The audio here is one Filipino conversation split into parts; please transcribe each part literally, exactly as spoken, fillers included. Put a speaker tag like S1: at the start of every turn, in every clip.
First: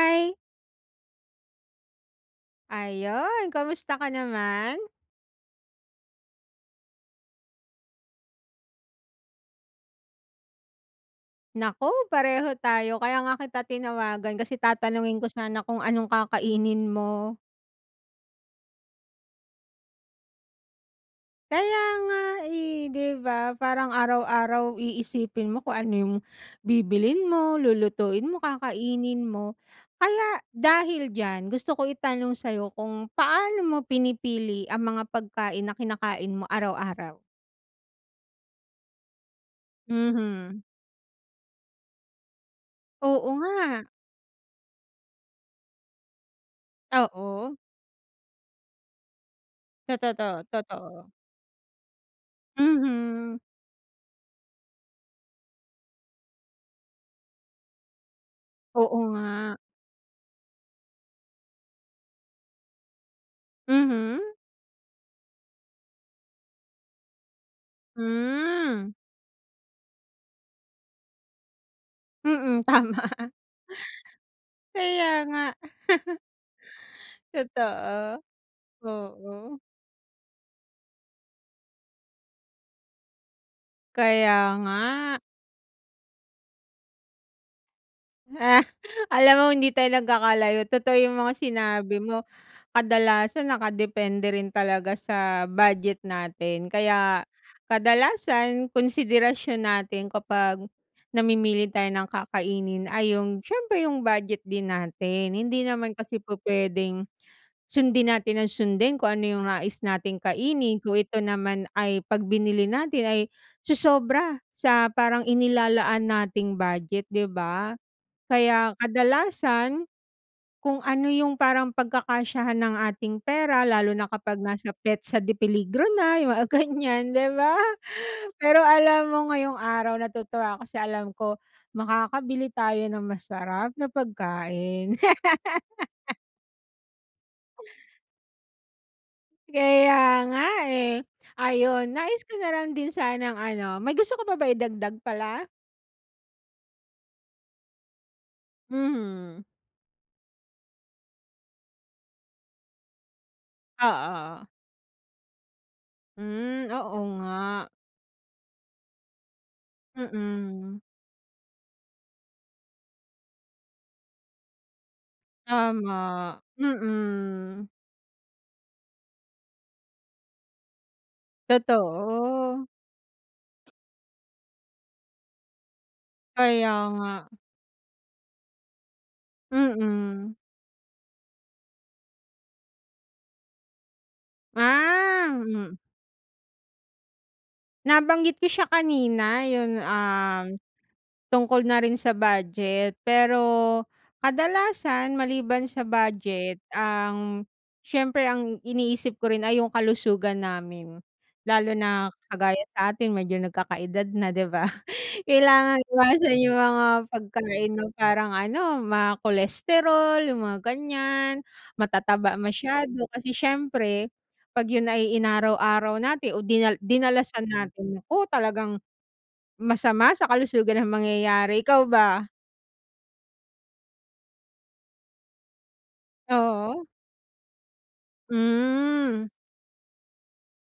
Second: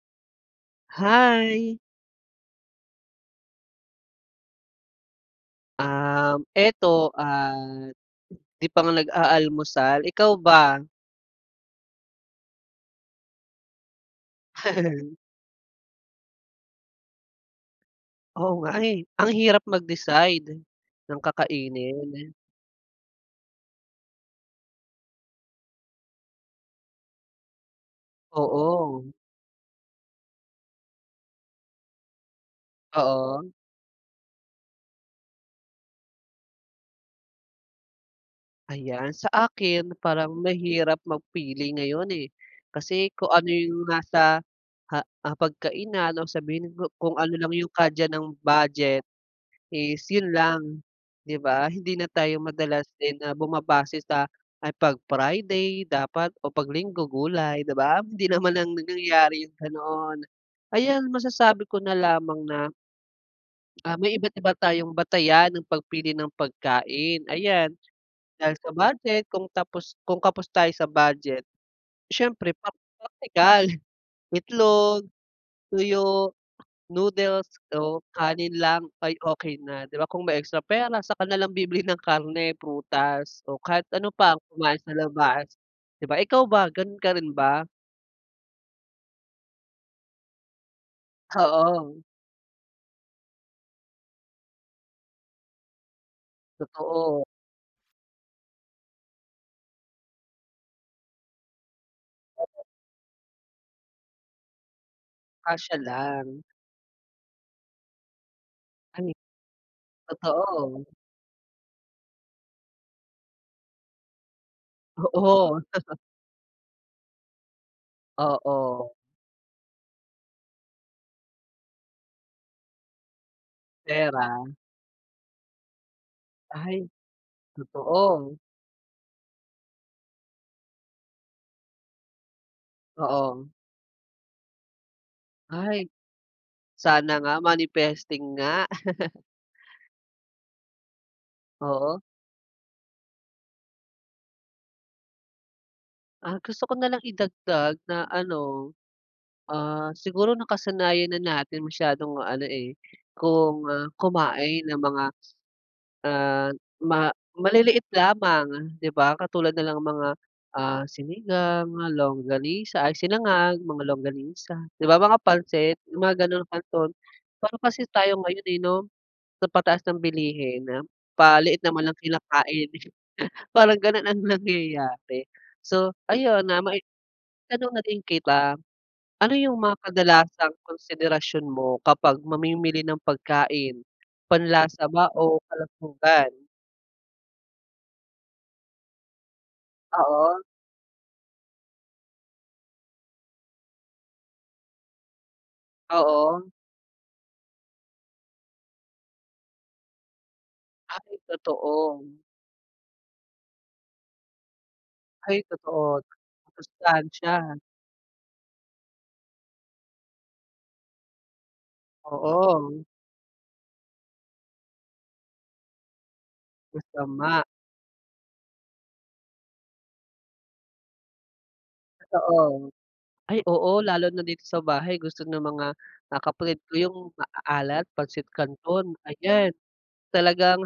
S1: Hi.
S2: Hi.
S1: Ayun, kamusta ka naman?
S2: Um, eto, ah, di pa nga nag-aalmusal, ikaw ba?
S1: Naku, pareho tayo. Kaya nga kita tinawagan kasi tatanungin ko sana kung anong kakainin mo.
S2: Oo nga eh. Ang hirap mag-decide ng
S1: Kaya nga
S2: kakainin.
S1: eh, di ba, parang araw-araw iisipin mo kung ano yung bibilhin mo, lulutuin mo,
S2: Oo.
S1: kakainin mo. Kaya dahil diyan, gusto ko itanong sayo kung
S2: Oo.
S1: paano mo pinipili ang mga pagkain na kinakain mo araw-araw?
S2: Ayan, sa akin, parang
S1: Mhm.
S2: mahirap mag pili ngayon eh. Kasi
S1: Oo
S2: kung ano
S1: nga.
S2: yung nasa ha hapagkainan no sabihin ku kung ano lang
S1: Oo.
S2: yung kadya ng budget
S1: Sa
S2: is yun
S1: totoo
S2: lang
S1: totoo.
S2: di ba? Hindi na tayo madalas din na
S1: Mhm.
S2: bumabase sa ay pag Friday dapat o pag Linggo gulay di ba? Hindi naman nang
S1: Oo
S2: nangyari yung
S1: nga.
S2: ganon. Ayan, masasabi ko na lamang na Ah, may
S1: Mhm.
S2: iba't iba tayong batayan ng pagpili ng pagkain. Ayan, dahil sa
S1: Hmm.
S2: budget kung tapos kung kapos tayo sa budget siyempre
S1: Mm
S2: pra
S1: tama.
S2: praktikal. Itlog,
S1: Kaya nga.
S2: tuyo, noodles o
S1: Totoo,
S2: kanin lang ay okey
S1: oo.
S2: na di ba? Kung may extra pera, saka na lang bibili ng karne, prutas o kahit ano pang
S1: Kaya nga.
S2: kumain sa labas di ba? Ikaw ba, ganon ka rin ba?
S1: Alam mo, hindi tayo nagkakalayo. Totoo yung mga
S2: Oo.
S1: sinabi mo. Kadalasan, nakadepende rin talaga sa budget natin,
S2: Totoo.
S1: kaya, kadalasan konsiderasyon natin kapag namimili tayo ng kakainin ay yung siyempre, yung budget din natin. Hindi
S2: Kasya
S1: naman kasi
S2: lang.
S1: pu-pwedeng, sundin natin nang sundin
S2: Ay,
S1: kung ano yung nais nating kainin
S2: totoo.
S1: kung ito naman, ay kapag binili natin, ay sosobra sa parang
S2: Oo.
S1: inilalaan nating budget, 'di ba? Kaya
S2: Oo.
S1: kadalasan, kung ano yung parang pagkakasyahan ng ating pera lalo na kapag
S2: Pera.
S1: nasa petsa de peligro na, yung mga
S2: Ay,
S1: ganyan, di ba?
S2: totoo.
S1: Pero alam mo, ngayong araw, natutuwa ako kasi alam ko, makakabili tayo ng
S2: Oo.
S1: masarap na pagkain.
S2: Ay, sana nga, manifesting nga.
S1: Kaya nga eh. Ayun,
S2: Oo.
S1: nais ko na lang din sanang ano may gusto ko pa ba idagdag pala?
S2: Ah, gusto ko na lang idagdag na ano,
S1: Mhm.
S2: ah, siguro nakasanayan na natin masyadong ano, eh, kung
S1: Oo, oo.
S2: kumain ng mga ah,
S1: Hmm, oo nga.
S2: maliliit lamang, 'di ba? Katulad na lang ng mga,
S1: Mm.
S2: ah, sinigang nga, longganisa ay, sinangag, mga longganisa, 'di ba? Mga pansit, mga
S1: Tama,
S2: ganong canton. Pero
S1: mm.
S2: kasi tayo ngayon, eh, no, sa pataas ng bilihin, paliit naman ang kinakain,
S1: Totoo.
S2: parang ganon ang nangyayari. So ayun na,
S1: Kaya
S2: may
S1: nga.
S2: tanong na din kita. Ano yung mga
S1: Mm.
S2: kadalasang konsiderasyon mo kapag mamimili ng pagkain? Panlasa ba
S1: Ah,
S2: o
S1: hmm.
S2: kalusugan?
S1: Nabanggit ko siya kanina yung,
S2: Oo.
S1: um, Tungkol na rin sa budget, pero kadalasan maliban sa
S2: Oo.
S1: budget ang siyempre ang iniisip ko rin ay yung kalusugan namin.
S2: Ay
S1: Lalo
S2: totoo.
S1: na kagaya sa atin medyo nagkakaedad na 'di ba
S2: Ay
S1: kailangan
S2: totoo.
S1: iwasan yung mga
S2: Masustansya.
S1: pagkain na parang ano mga cholesterol yung mga ganyan, matataba
S2: Oo.
S1: masyado kasi siyempre pag yun ay inaraw araw natin o din
S2: Masama.
S1: dinalasan natin nako talagang, masama sa kalusugan ng mangyayari. Ikaw ba?
S2: Oo. Ay oo lalo na dito sa bahay gusto ng mga, ah, kapatid ko
S1: Oo.
S2: yung maaalat Pancit Canton
S1: Hmm.
S2: ayan. Talagang,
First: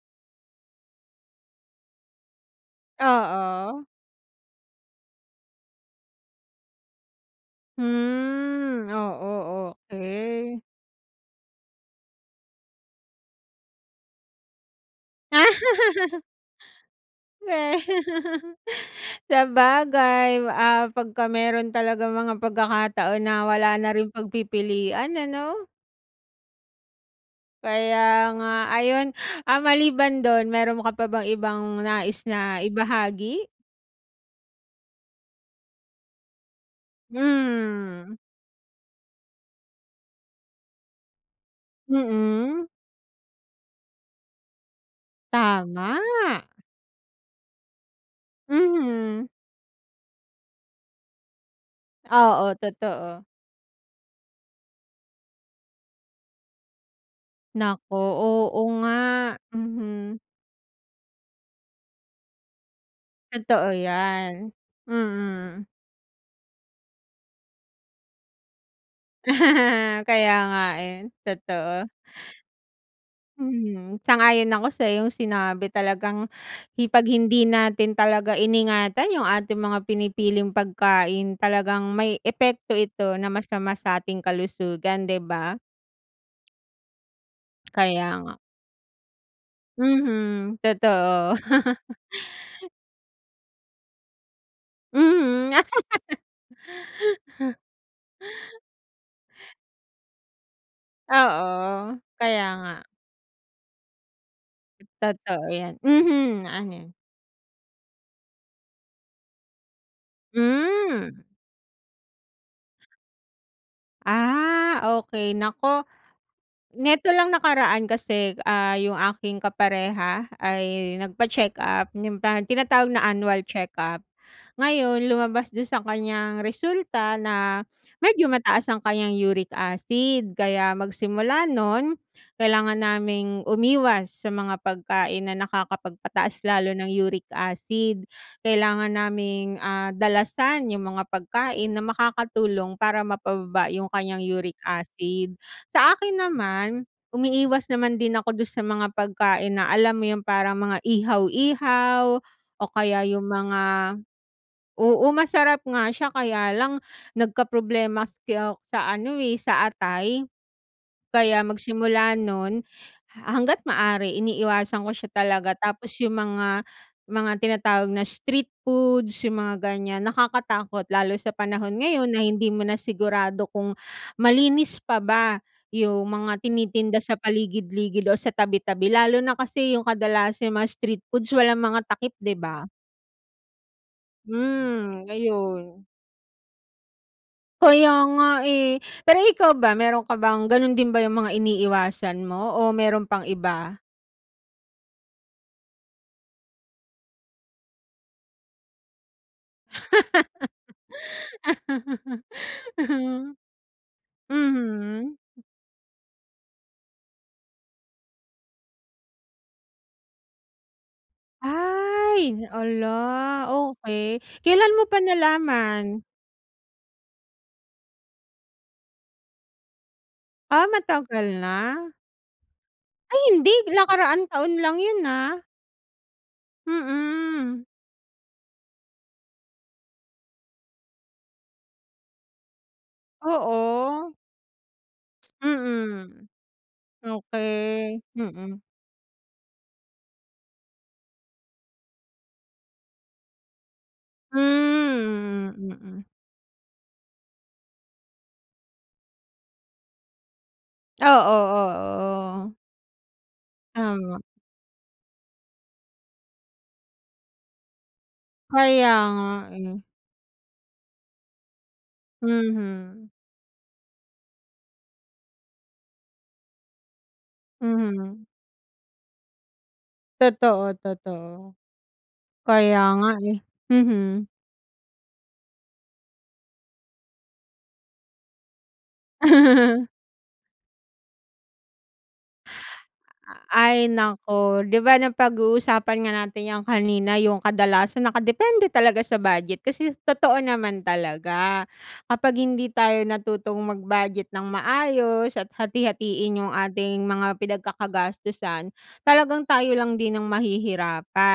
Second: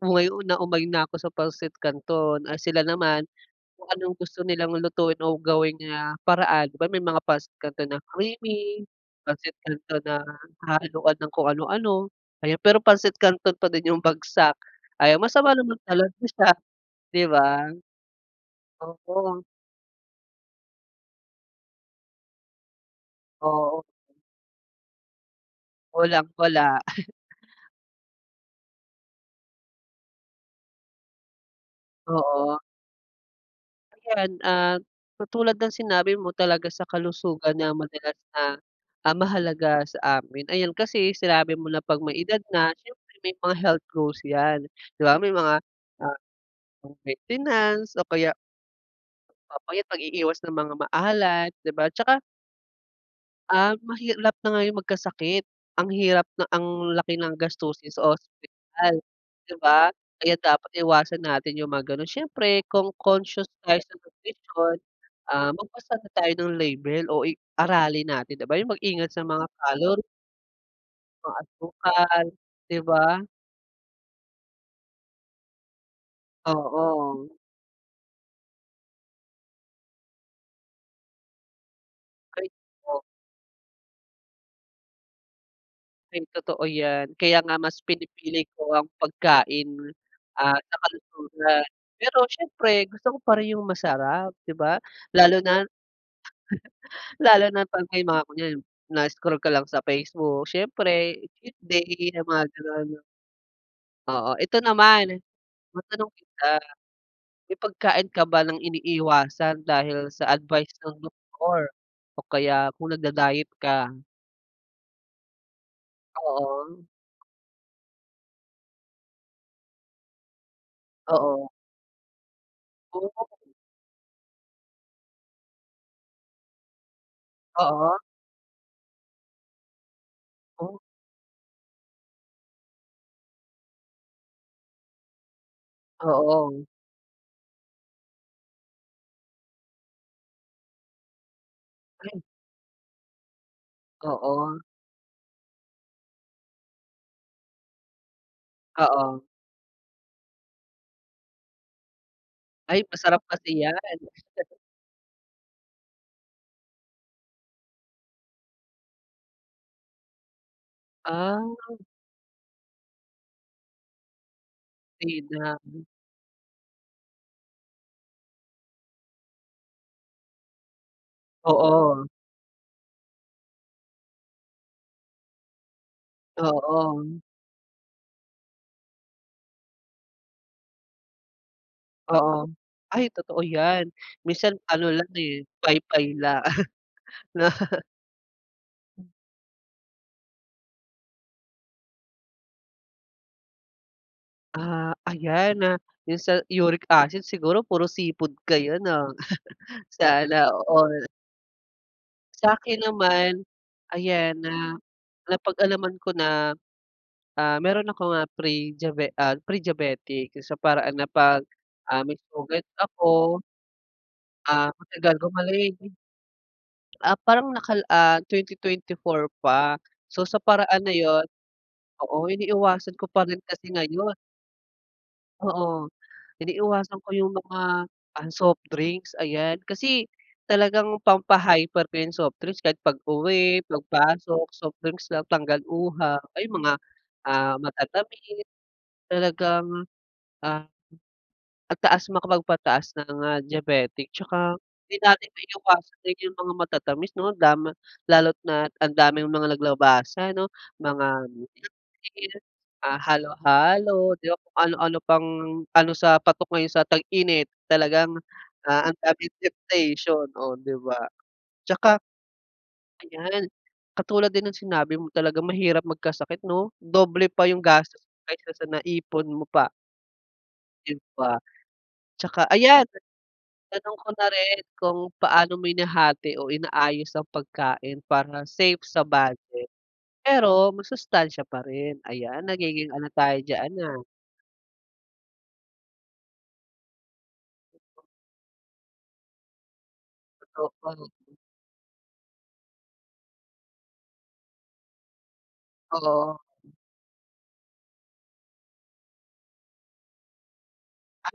S2: umay na umay na ko sa Pancit Canton, ah, sila naman,
S1: Oo.
S2: kung anong gusto nilang lutuin o gawin na paraan. 'Di ba may mga Pansit Canton na creamy,
S1: Hmm,
S2: Pancit
S1: oo,
S2: Canton na
S1: okey.
S2: hahaluan ng kung ano-ano. Ayan pero pansit kanton pa din yung bagsak, ayan masama naman talaga siya 'di ba. Oo.
S1: Sabagay, ah, pag ka meron talagang mga pagkakataon na wala
S2: Oo.
S1: na rin pagpipilian ano.
S2: Walang-wala.
S1: Kaya nga ayun, ah, maliban dun meron ka pa bang ibang nais
S2: Oo.
S1: na ibahagi?
S2: Yan, ah, katulad ng sinabi mo talaga sa kalusugan na
S1: Hmm.
S2: madalas na, um, mahalaga sa amin, ayan kasi sinabi mo na pag may edad
S1: Mm.
S2: na siyempre may mga health goals yan di ba? May mga,
S1: Tama.
S2: ah, pang maintenance o kaya
S1: Mhm.
S2: papayat pag-iiwas ng mga maalat di ba at saka
S1: Oo totoo.
S2: Um, mahirap na ngayon magkasakit, ang hirap na ang laki ng
S1: Naku
S2: gastusin sa
S1: oo nga,
S2: ospital di ba?
S1: mhm.
S2: Kaya dapat iwasan natin yung mga ganun. Siyempre kung conscious
S1: Totoo
S2: tayo sa
S1: yan,
S2: nutrisyon, ah,
S1: mm.
S2: magbasa na tayo ng label o i-aralin natin di ba yung mag-ingat sa mga calorie
S1: Kaya nga eh
S2: mga
S1: totoo.
S2: asukal di ba?
S1: Mhm, sang-ayon ako sa iyong sinabi talagang i pag
S2: Oo.
S1: hindi natin talaga iningatan yung ating mga pinipiling pagkain talagang may
S2: Ayun
S1: epekto
S2: po.
S1: ito na masama sa ating kalusugan di ba?
S2: Ay totoo yan, kaya nga mas
S1: Kaya nga.
S2: pinipili ko ang pagkain
S1: Mhm
S2: at sa
S1: totoo.
S2: kalusugan, pero siyempre gusto ko pa rin yung masarap di ba? Lalo
S1: Mhm.
S2: na Lalo na pag may mga kunyari na-scroll ka lang sa Facebook, siyempre cheat day
S1: Oo
S2: yang mga
S1: kaya nga.
S2: ganun. O ito naman,
S1: Totoo yan,
S2: matanong
S1: mhm,
S2: kita,
S1: ano yun?
S2: may pagkain ka ba ng iniiwasan dahil sa advice ng
S1: Mm.
S2: doktor? O kaya kung nada-diet ka?
S1: Ah, okey, naku,
S2: Oo.
S1: neto lang nakaraan kasi ah, yung aking kapareha ay
S2: Oo.
S1: nagpa-check-up, yung tinatawag na
S2: Oh.
S1: annual checkup, ngayon lumabas dun sa kanyang resulta na
S2: Oo.
S1: medyo mataas ang kanyang uric acid, kaya
S2: Oh.
S1: magsimula nun kailangan naming umiwas sa mga pagkain na nakakapagpataas
S2: Oo.
S1: lalo ng uric acid. Kailangan naming, ah, dalasan yung mga pagkain na
S2: Ay.
S1: makakatulong para mapababa yung kanyang uric
S2: Oo.
S1: acid. Sa akin naman, umiiwas naman din ako dun sa mga
S2: Oo.
S1: pagkain na alam mo yung parang mga ihaw-ihaw, o
S2: Ay
S1: kaya
S2: masarap
S1: yung
S2: kasi yan
S1: mga oo, masarap nga siya kaya lang, nagkaproblema ako sa ano eh, sa atay.
S2: Ah.
S1: Kaya magsimula nun, ha hangga't maaari iniiwasan ko siya talaga tapos yung mga mga tinatawag na street foods yung mga ganyan, nakakatakot lalo sa panahon
S2: Oo.
S1: ngayon na hindi mo na sigurado kung malinis pa ba yung mga tinitinda sa
S2: Oo.
S1: paligid-ligid o sa tabi-tabi lalo na kasi yung kadalasang mga street foods walang mga takip, 'di
S2: Oo,
S1: ba?
S2: ay totoo yan, minsan ano
S1: Mm,
S2: lang eh,
S1: ayun.
S2: paypay lang 'no?
S1: Kaya nga eh. Pero ikaw ba meron ka bang ganun din ba yung mga iniiwasan mo? O meron pang iba?
S2: Ah, ayan na yung sa uric acid siguro puro seafood kayo, 'no? Sana all. Sa'kin naman, ayan, na
S1: Mhm.
S2: napag-alaman ko na, ah, meron akong, ah, prediabe ah, prediabetic, sa paraan na 'pag, ah, may
S1: Ay,
S2: sugat ako
S1: ala, okey.
S2: ah,
S1: Kelan mo pa
S2: matagal gumaling.
S1: nalaman?
S2: Ah, parang nakal ah, twenty twenty four pa. So, sa
S1: Ah,
S2: paraan na yun
S1: matagal na?
S2: oo, iniiwasan ko
S1: Ay,
S2: pa rin
S1: hindi.
S2: kasi ngayon.
S1: Nakaraang taon lang yun ah.
S2: Oo, iniiwasan ko yung
S1: Mm.
S2: mga, ah, soft drinks, ayan. Kasi talagang pampa-hyper ko yung softdrinks kahit pag-uwi,
S1: Oo.
S2: pagpasok, soft drinks lang, tanggal uhaw,
S1: Mm.
S2: ayun, mga, ah,
S1: Okey,
S2: matatamis
S1: mm.
S2: talagang, ah, ang taas makapagpataas ng, ah, diabetic tsaka hindi natin
S1: Hmm,
S2: maiiwasan
S1: mm.
S2: din yung mga matatamis, 'no, lama lalo't na ang daming mga naglabasan, 'no,
S1: Oo,
S2: mga [unintelligible]
S1: oo, oo.
S2: ah, halo-halo,
S1: Tama.
S2: di ba? Kung ano-ano pang ano, sa patok ngayon sa tag-init talagang, ah,
S1: Kaya
S2: ang
S1: nga
S2: daming
S1: eh.
S2: temptation. Oh, di ba? Tsaka
S1: Mhm.
S2: Ayan, katulad din ng sinabi mo talagang mahirap magkasakit, 'no? Doble pa yung gastos
S1: Mhm.
S2: kaysa sa naipon mo pa.
S1: Totoo,
S2: Yun
S1: totoo.
S2: pa. Tsaka
S1: Kaya
S2: ayan,
S1: nga, eh,
S2: tanong ko na
S1: mhm.
S2: rin, kung paano mo hinahati o inaayos ang pagkain para safe sa budget. Pero masustansiya pa rin. Ayan, nagiging ano
S1: A
S2: tayo diyan,
S1: ay,
S2: ah.
S1: naku, 'di ba, napaguusapan nga natin yang kanina, yung kadalasan nakadepende talaga sa budget. Kasi totoo naman
S2: Oo.
S1: talaga kapag hindi tayo natutong mag-budget ng maayos at hati-hatiin
S2: Oo.
S1: yung ating mga pinagkakagastusan, talagang tayo lang din ang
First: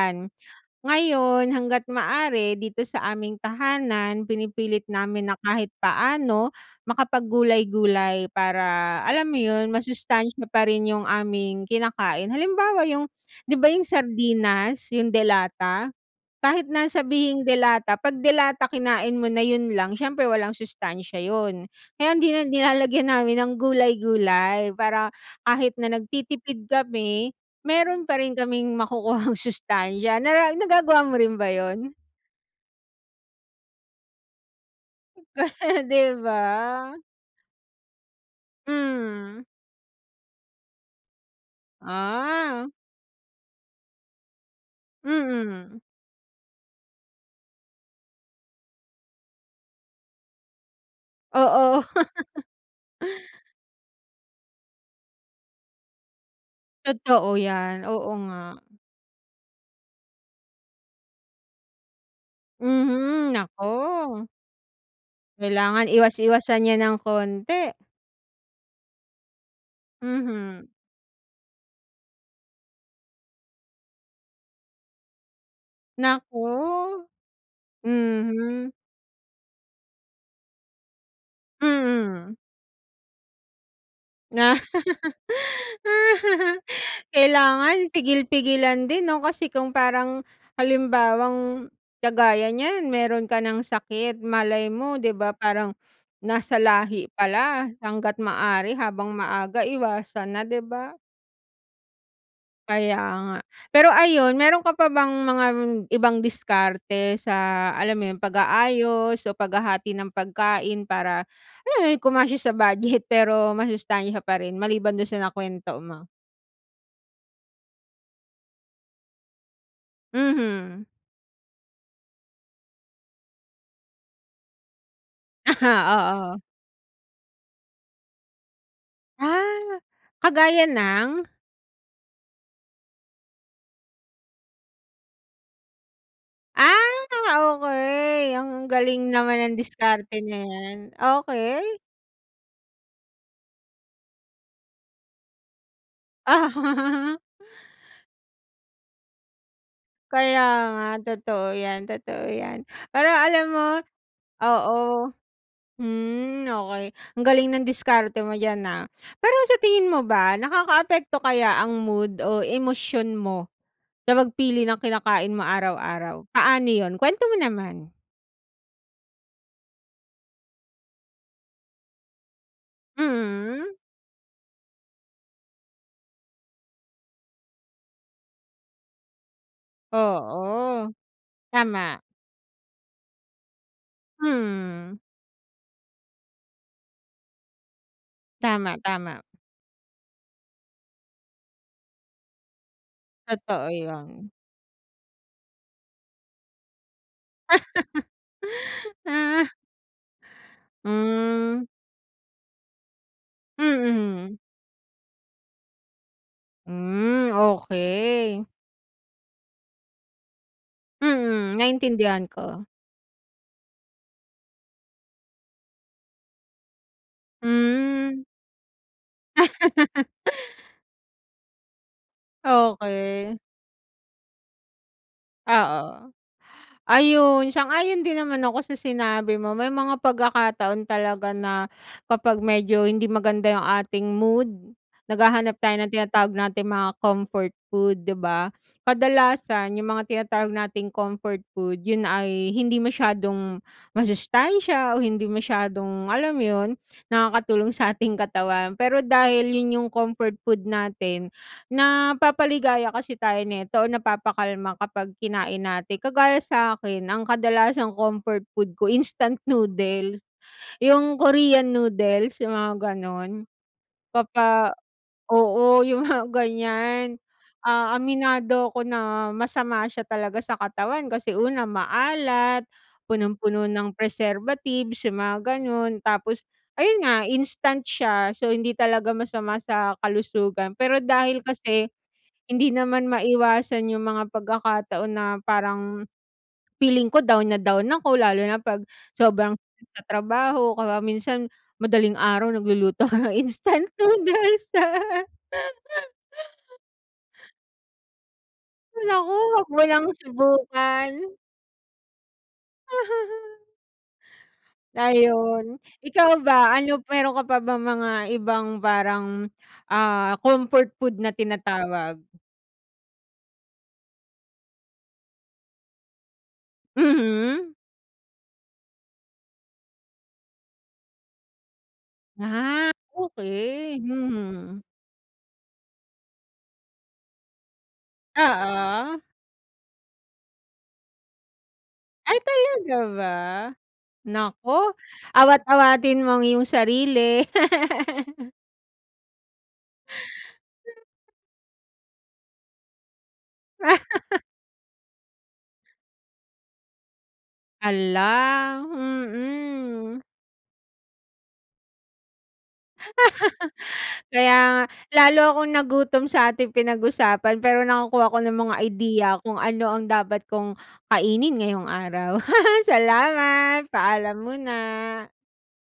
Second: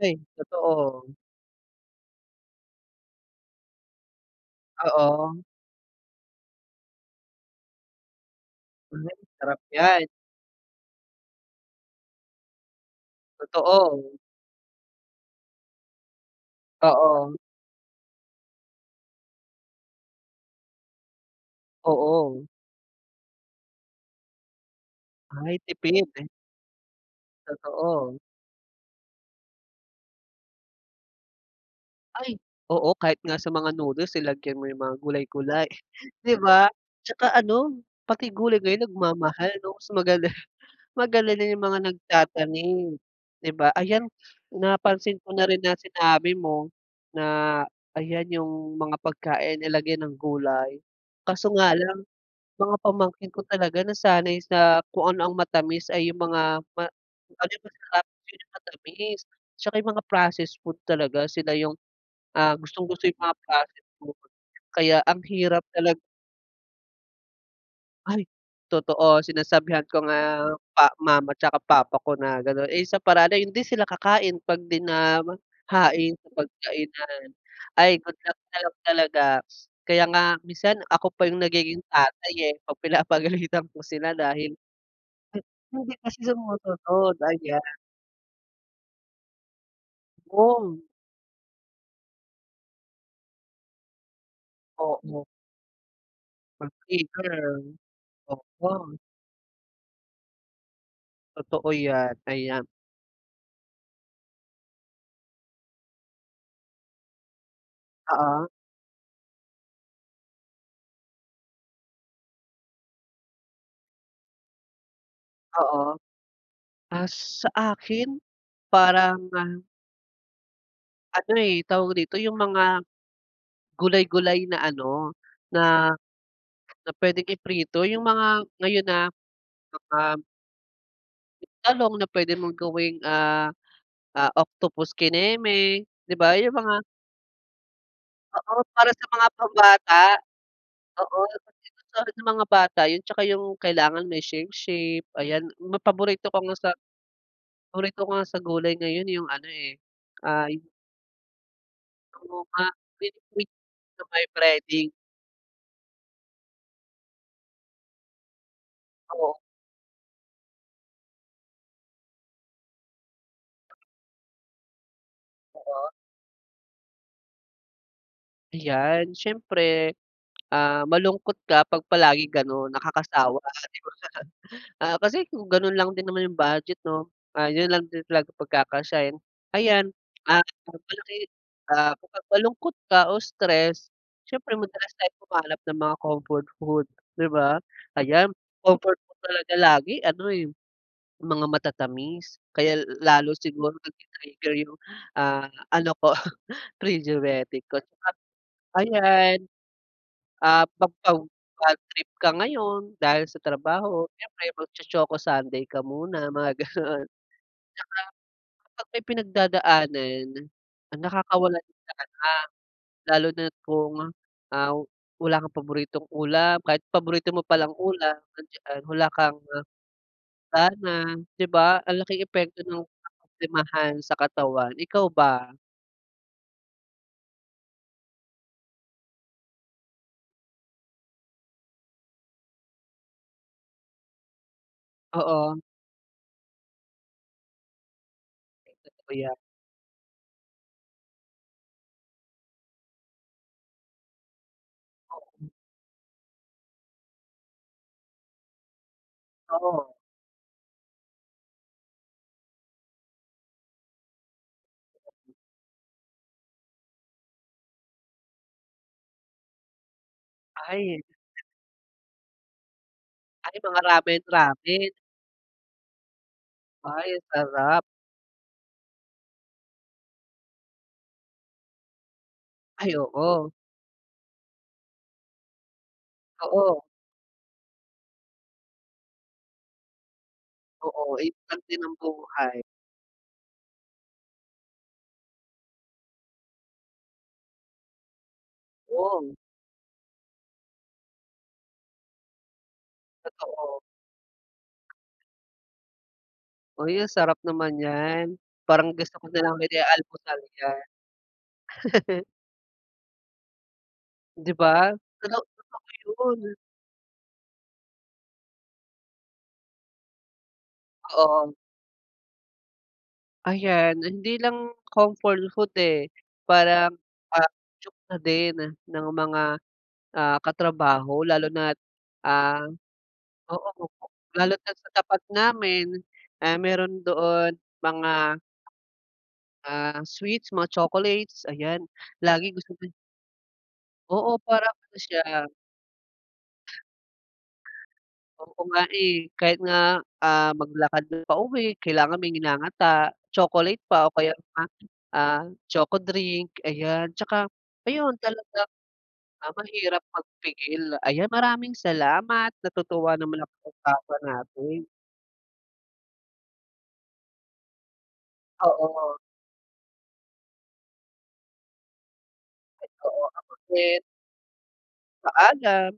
S2: Ay, totoo.
S1: Ngayon, hangga't maaari dito sa aming tahanan pinipilit namin na
S2: Oo.
S1: kahit paano makapag gulay-gulay, para
S2: Ay,
S1: alam mo
S2: sarap
S1: yun,
S2: yan.
S1: masustansya pa rin yung aming kinakain. Halimbawa, yung di ba, yung
S2: Totoo.
S1: sardinas, yung de lata, kahit na
S2: Oo.
S1: sabihing de lata 'pag de lata kinain mo na yun lang, siyempre walang sustansiya yun. Kaya hindi na
S2: Oo
S1: nilalagyan namin ng gulay-gulay, para
S2: Ay,
S1: kahit na
S2: tipid.
S1: nagtitipid kami meron pa
S2: Totoo.
S1: rin kaming makukuhang sustansiya nara nagagawa mo rin ba yun?
S2: Ay, oo kahit nga sa mga noodles, eh, lagyan mo yung mga gulay-gulay,
S1: 'Di
S2: 'di
S1: ba?
S2: ba? Tsaka ano pati gulay ngayon
S1: Hmm.
S2: nagmamahal, 'no? So, magala magalala yung mga
S1: Ah.
S2: nagtatanim, 'di ba? Ayan, napansin ko na rin na
S1: Mm.
S2: sinabi mo na ayan yung mga pagkain nilagyan ng gulay, kaso nga
S1: Oo.
S2: lang mga pamangkin ko talaga nasanay sa kung ano ang matamis ay yung mga ma
S1: Totoo
S2: kung ano yung
S1: yan,
S2: masarap,
S1: oo nga.
S2: yun yung matamis. Tsaka yung mga processed food talaga sila yung, ah, gustong gusto yung
S1: Mhm,
S2: mga processed food,
S1: naku.
S2: kaya ang hirap
S1: Kailangan
S2: talag
S1: iwas-iwasan 'yan ng konti.
S2: Ay, totoo sinasabihan ko nga
S1: Mhm.
S2: pa mama tsaka papa ko na ganon, eh, sa paraan na yun, hindi sila kakain 'pag 'di na mahain sa
S1: Naku,
S2: pagkainan. Ay, good luck na
S1: mhm.
S2: lang talaga. Kaya nga minsan ako pa yung nagiging
S1: Mm.
S2: tatay, eh, 'pag pinapagalitan ko sila
S1: Nga
S2: dahil hmm, hindi kasi sumusunod, ayan.
S1: kailangan pigil-pigilan din, 'no, kasi kung parang
S2: Om.
S1: halimbawang kagaya niyan meron ka ng sakit, malay mo, 'di
S2: Oo.
S1: ba? Parang nasa lahi
S2: Ma-trigger,
S1: pala, hanggat maaari
S2: oo.
S1: habang maaga iwasan na, 'di ba?
S2: Totoo 'yan, ayan.
S1: Kaya nga. Pero, ayun, meron ka pa bang mga ibang diskarte sa, alam mo yun,
S2: Oo.
S1: pag-aayos o paghahati ng pagkain para, ayun, kumasya sa budget pero masustansya pa rin, maliban dun sa nakwento
S2: Oo.
S1: mo?
S2: Ah, sa akin, parang, ah
S1: Mhm.
S2: Ano eh tawag dito yung mga gulay-gulay na ano, na
S1: Ah, oo.
S2: na puwedeng iprito yung mga, ngayon na,
S1: Ah,
S2: mga
S1: kagaya ng?
S2: talong na puwede mong gawing, ah, ah, octopus kineme, 'di ba, yung mga
S1: Ah, okey.
S2: Oo,
S1: Ang
S2: para sa
S1: galing
S2: mga
S1: naman ng
S2: pambata.
S1: diskarte na 'yan,
S2: Oo, sa
S1: okey.
S2: sa mga bata yun tsaka yung kailangan may shape shape, ayan. Ma paborito ko nga sa
S1: Ah.
S2: paborito ko nga sa gulay ngayon yung ano eh,
S1: Kaya
S2: ah
S1: nga, totoo 'yan, totoo
S2: Oo
S1: 'yan.
S2: nga.
S1: Pero alam
S2: Dinikdik,
S1: mo
S2: sa may
S1: oo.
S2: breading.
S1: Hmm, okey. Ang galing ng diskarte mo diyan, ah.
S2: Oo.
S1: Pero sa tingin mo ba, nakakaapekto kaya ang mood o emosyon mo sa pagpili ng kinakain mo
S2: Oo.
S1: araw-araw? Paano yun? Kwento mo naman.
S2: Ayan siyempre, ah, malungkot ka 'pag palaging gano'n nakakasawa 'di ba?
S1: Mm.
S2: Ah, kasi kung ganun lang din naman yung budget 'no, ah, 'yun lang din talaga pagkakasyahin. Ayan, ah,
S1: Oo,
S2: malaki, ah,
S1: tama.
S2: pag malungkot ka o stress s'yempre madalas
S1: Mm.
S2: tayong humanap ng mga comfort food 'di ba? Ayan
S1: Tama,
S2: comfort food
S1: tama.
S2: talaga lagi ano eh, mga matatamis kaya l lalo
S1: Totoo
S2: siguro
S1: yan.
S2: nati-trigger yung, ah, ano ko frigeritic ko [unintelligible] ayan,
S1: Ah.
S2: ah, pag, pag
S1: Mm.
S2: badtrip ka ngayon dahil sa trabaho
S1: Mhm.
S2: siyempre mag cho-choco sundae ka muna mga ganun.
S1: Mm, okey.
S2: Kapag may pinagdadaanan ang
S1: Mm,
S2: nakakawala ng gana,
S1: naiintindihan ko.
S2: lalo na't kung, ah, wala kang paboritong ulam, kahit paborito mo palang ulam andiyan wala kang, ah, gana 'di ba? Ang laking epekto ng
S1: Okey.
S2: ka-problemahan sa katawan, ikaw ba?
S1: Oo, ayun sang-ayon din naman ako sa sinabi mo may mga pagkakataon talaga na kapag medyo hindi maganda yung ating mood naghahanap
S2: Oo.
S1: tayo ng tinatawag nating mga comfort food, 'di ba?
S2: Totoo yan.
S1: Kadalasan yung mga tinatawag nating comfort food 'yun ay hindi masyadong masustansiya o hindi masyadong, alam yun, nakakatulong sa ating katawan pero dahil 'yun yung
S2: Oo.
S1: comfort food natin napapaligaya kasi tayo nito o napapakalma kapag kinain natin, kagaya sa'kin ang kadalasang comfort food ko instant noodles,
S2: Ay yun
S1: yung
S2: nga.
S1: Korean noodles yung mga ganun
S2: Ay mga ramen,
S1: papa
S2: ramen.
S1: oo yung mga
S2: Ay
S1: ganyan,
S2: sarap.
S1: ah, aminado ko na masama siya talaga sa katawan kasi una maalat,
S2: Ay oo.
S1: punong-puno ng preservatives yung mga ganon tapos
S2: Oo.
S1: ayun nga instant siya, so, hindi talaga masama sa kalusugan pero
S2: Oo, yun
S1: dahil
S2: lang din
S1: kasi
S2: ng buhay.
S1: hindi naman maiwasan yung mga pagkakataon na parang feeling ko down na down ako lalo na pag
S2: Oo.
S1: sobrang pagta-trabaho kaya minsan madaling araw nagluluto ako ng
S2: Totoo.
S1: instant noodles.
S2: Uy, ang sarap naman yan, parang gusto ko
S1: Naku ako
S2: nalang
S1: wag mo ng
S2: i-almusal yan.
S1: subukan.
S2: Di ba? [unintelligible]
S1: Ayun, ikaw
S2: yun.
S1: ba? Ano meron ka pa bang mga ibang parang, ah, comfort food na
S2: Oo.
S1: tinatawag?
S2: Ayan hindi lang comfort food, eh, parang, ah,
S1: Mhm.
S2: cho na din ng mga, ah, katrabaho lalo na at, ah,
S1: Ah,
S2: oo
S1: okey,
S2: lalo na at
S1: mhm.
S2: sa tapat namin, eh, meron doon mga.
S1: Oo.
S2: Ah, sweets mga chocolates ayan
S1: Ay
S2: lagi gusto ni
S1: talaga ba?
S2: Oo
S1: Naku!
S2: parang ano siya.
S1: Awat-awatin mo ang iyong sarili.
S2: Oo nga, eh, kahit nga, ah, maglakad na pauwi kailangan may nginangata, chocolate pa o kaya, [unintelligible] ah, choco drink ayan at saka ayon talagang,
S1: Hala,
S2: ah, mahirap
S1: mhm.
S2: magpigil. Ayan maraming salamat natutuwa naman ako sa usapan
S1: Kaya nga
S2: natin.
S1: lalo akong nagutom sa ating pinag-usapan pero nakakuha ako ng mga
S2: Oo.
S1: ideya kung ano ang dapat kong kainin ngayong araw.
S2: Oo, ako
S1: Salamat,
S2: din.
S1: paalam muna.
S2: Paalam.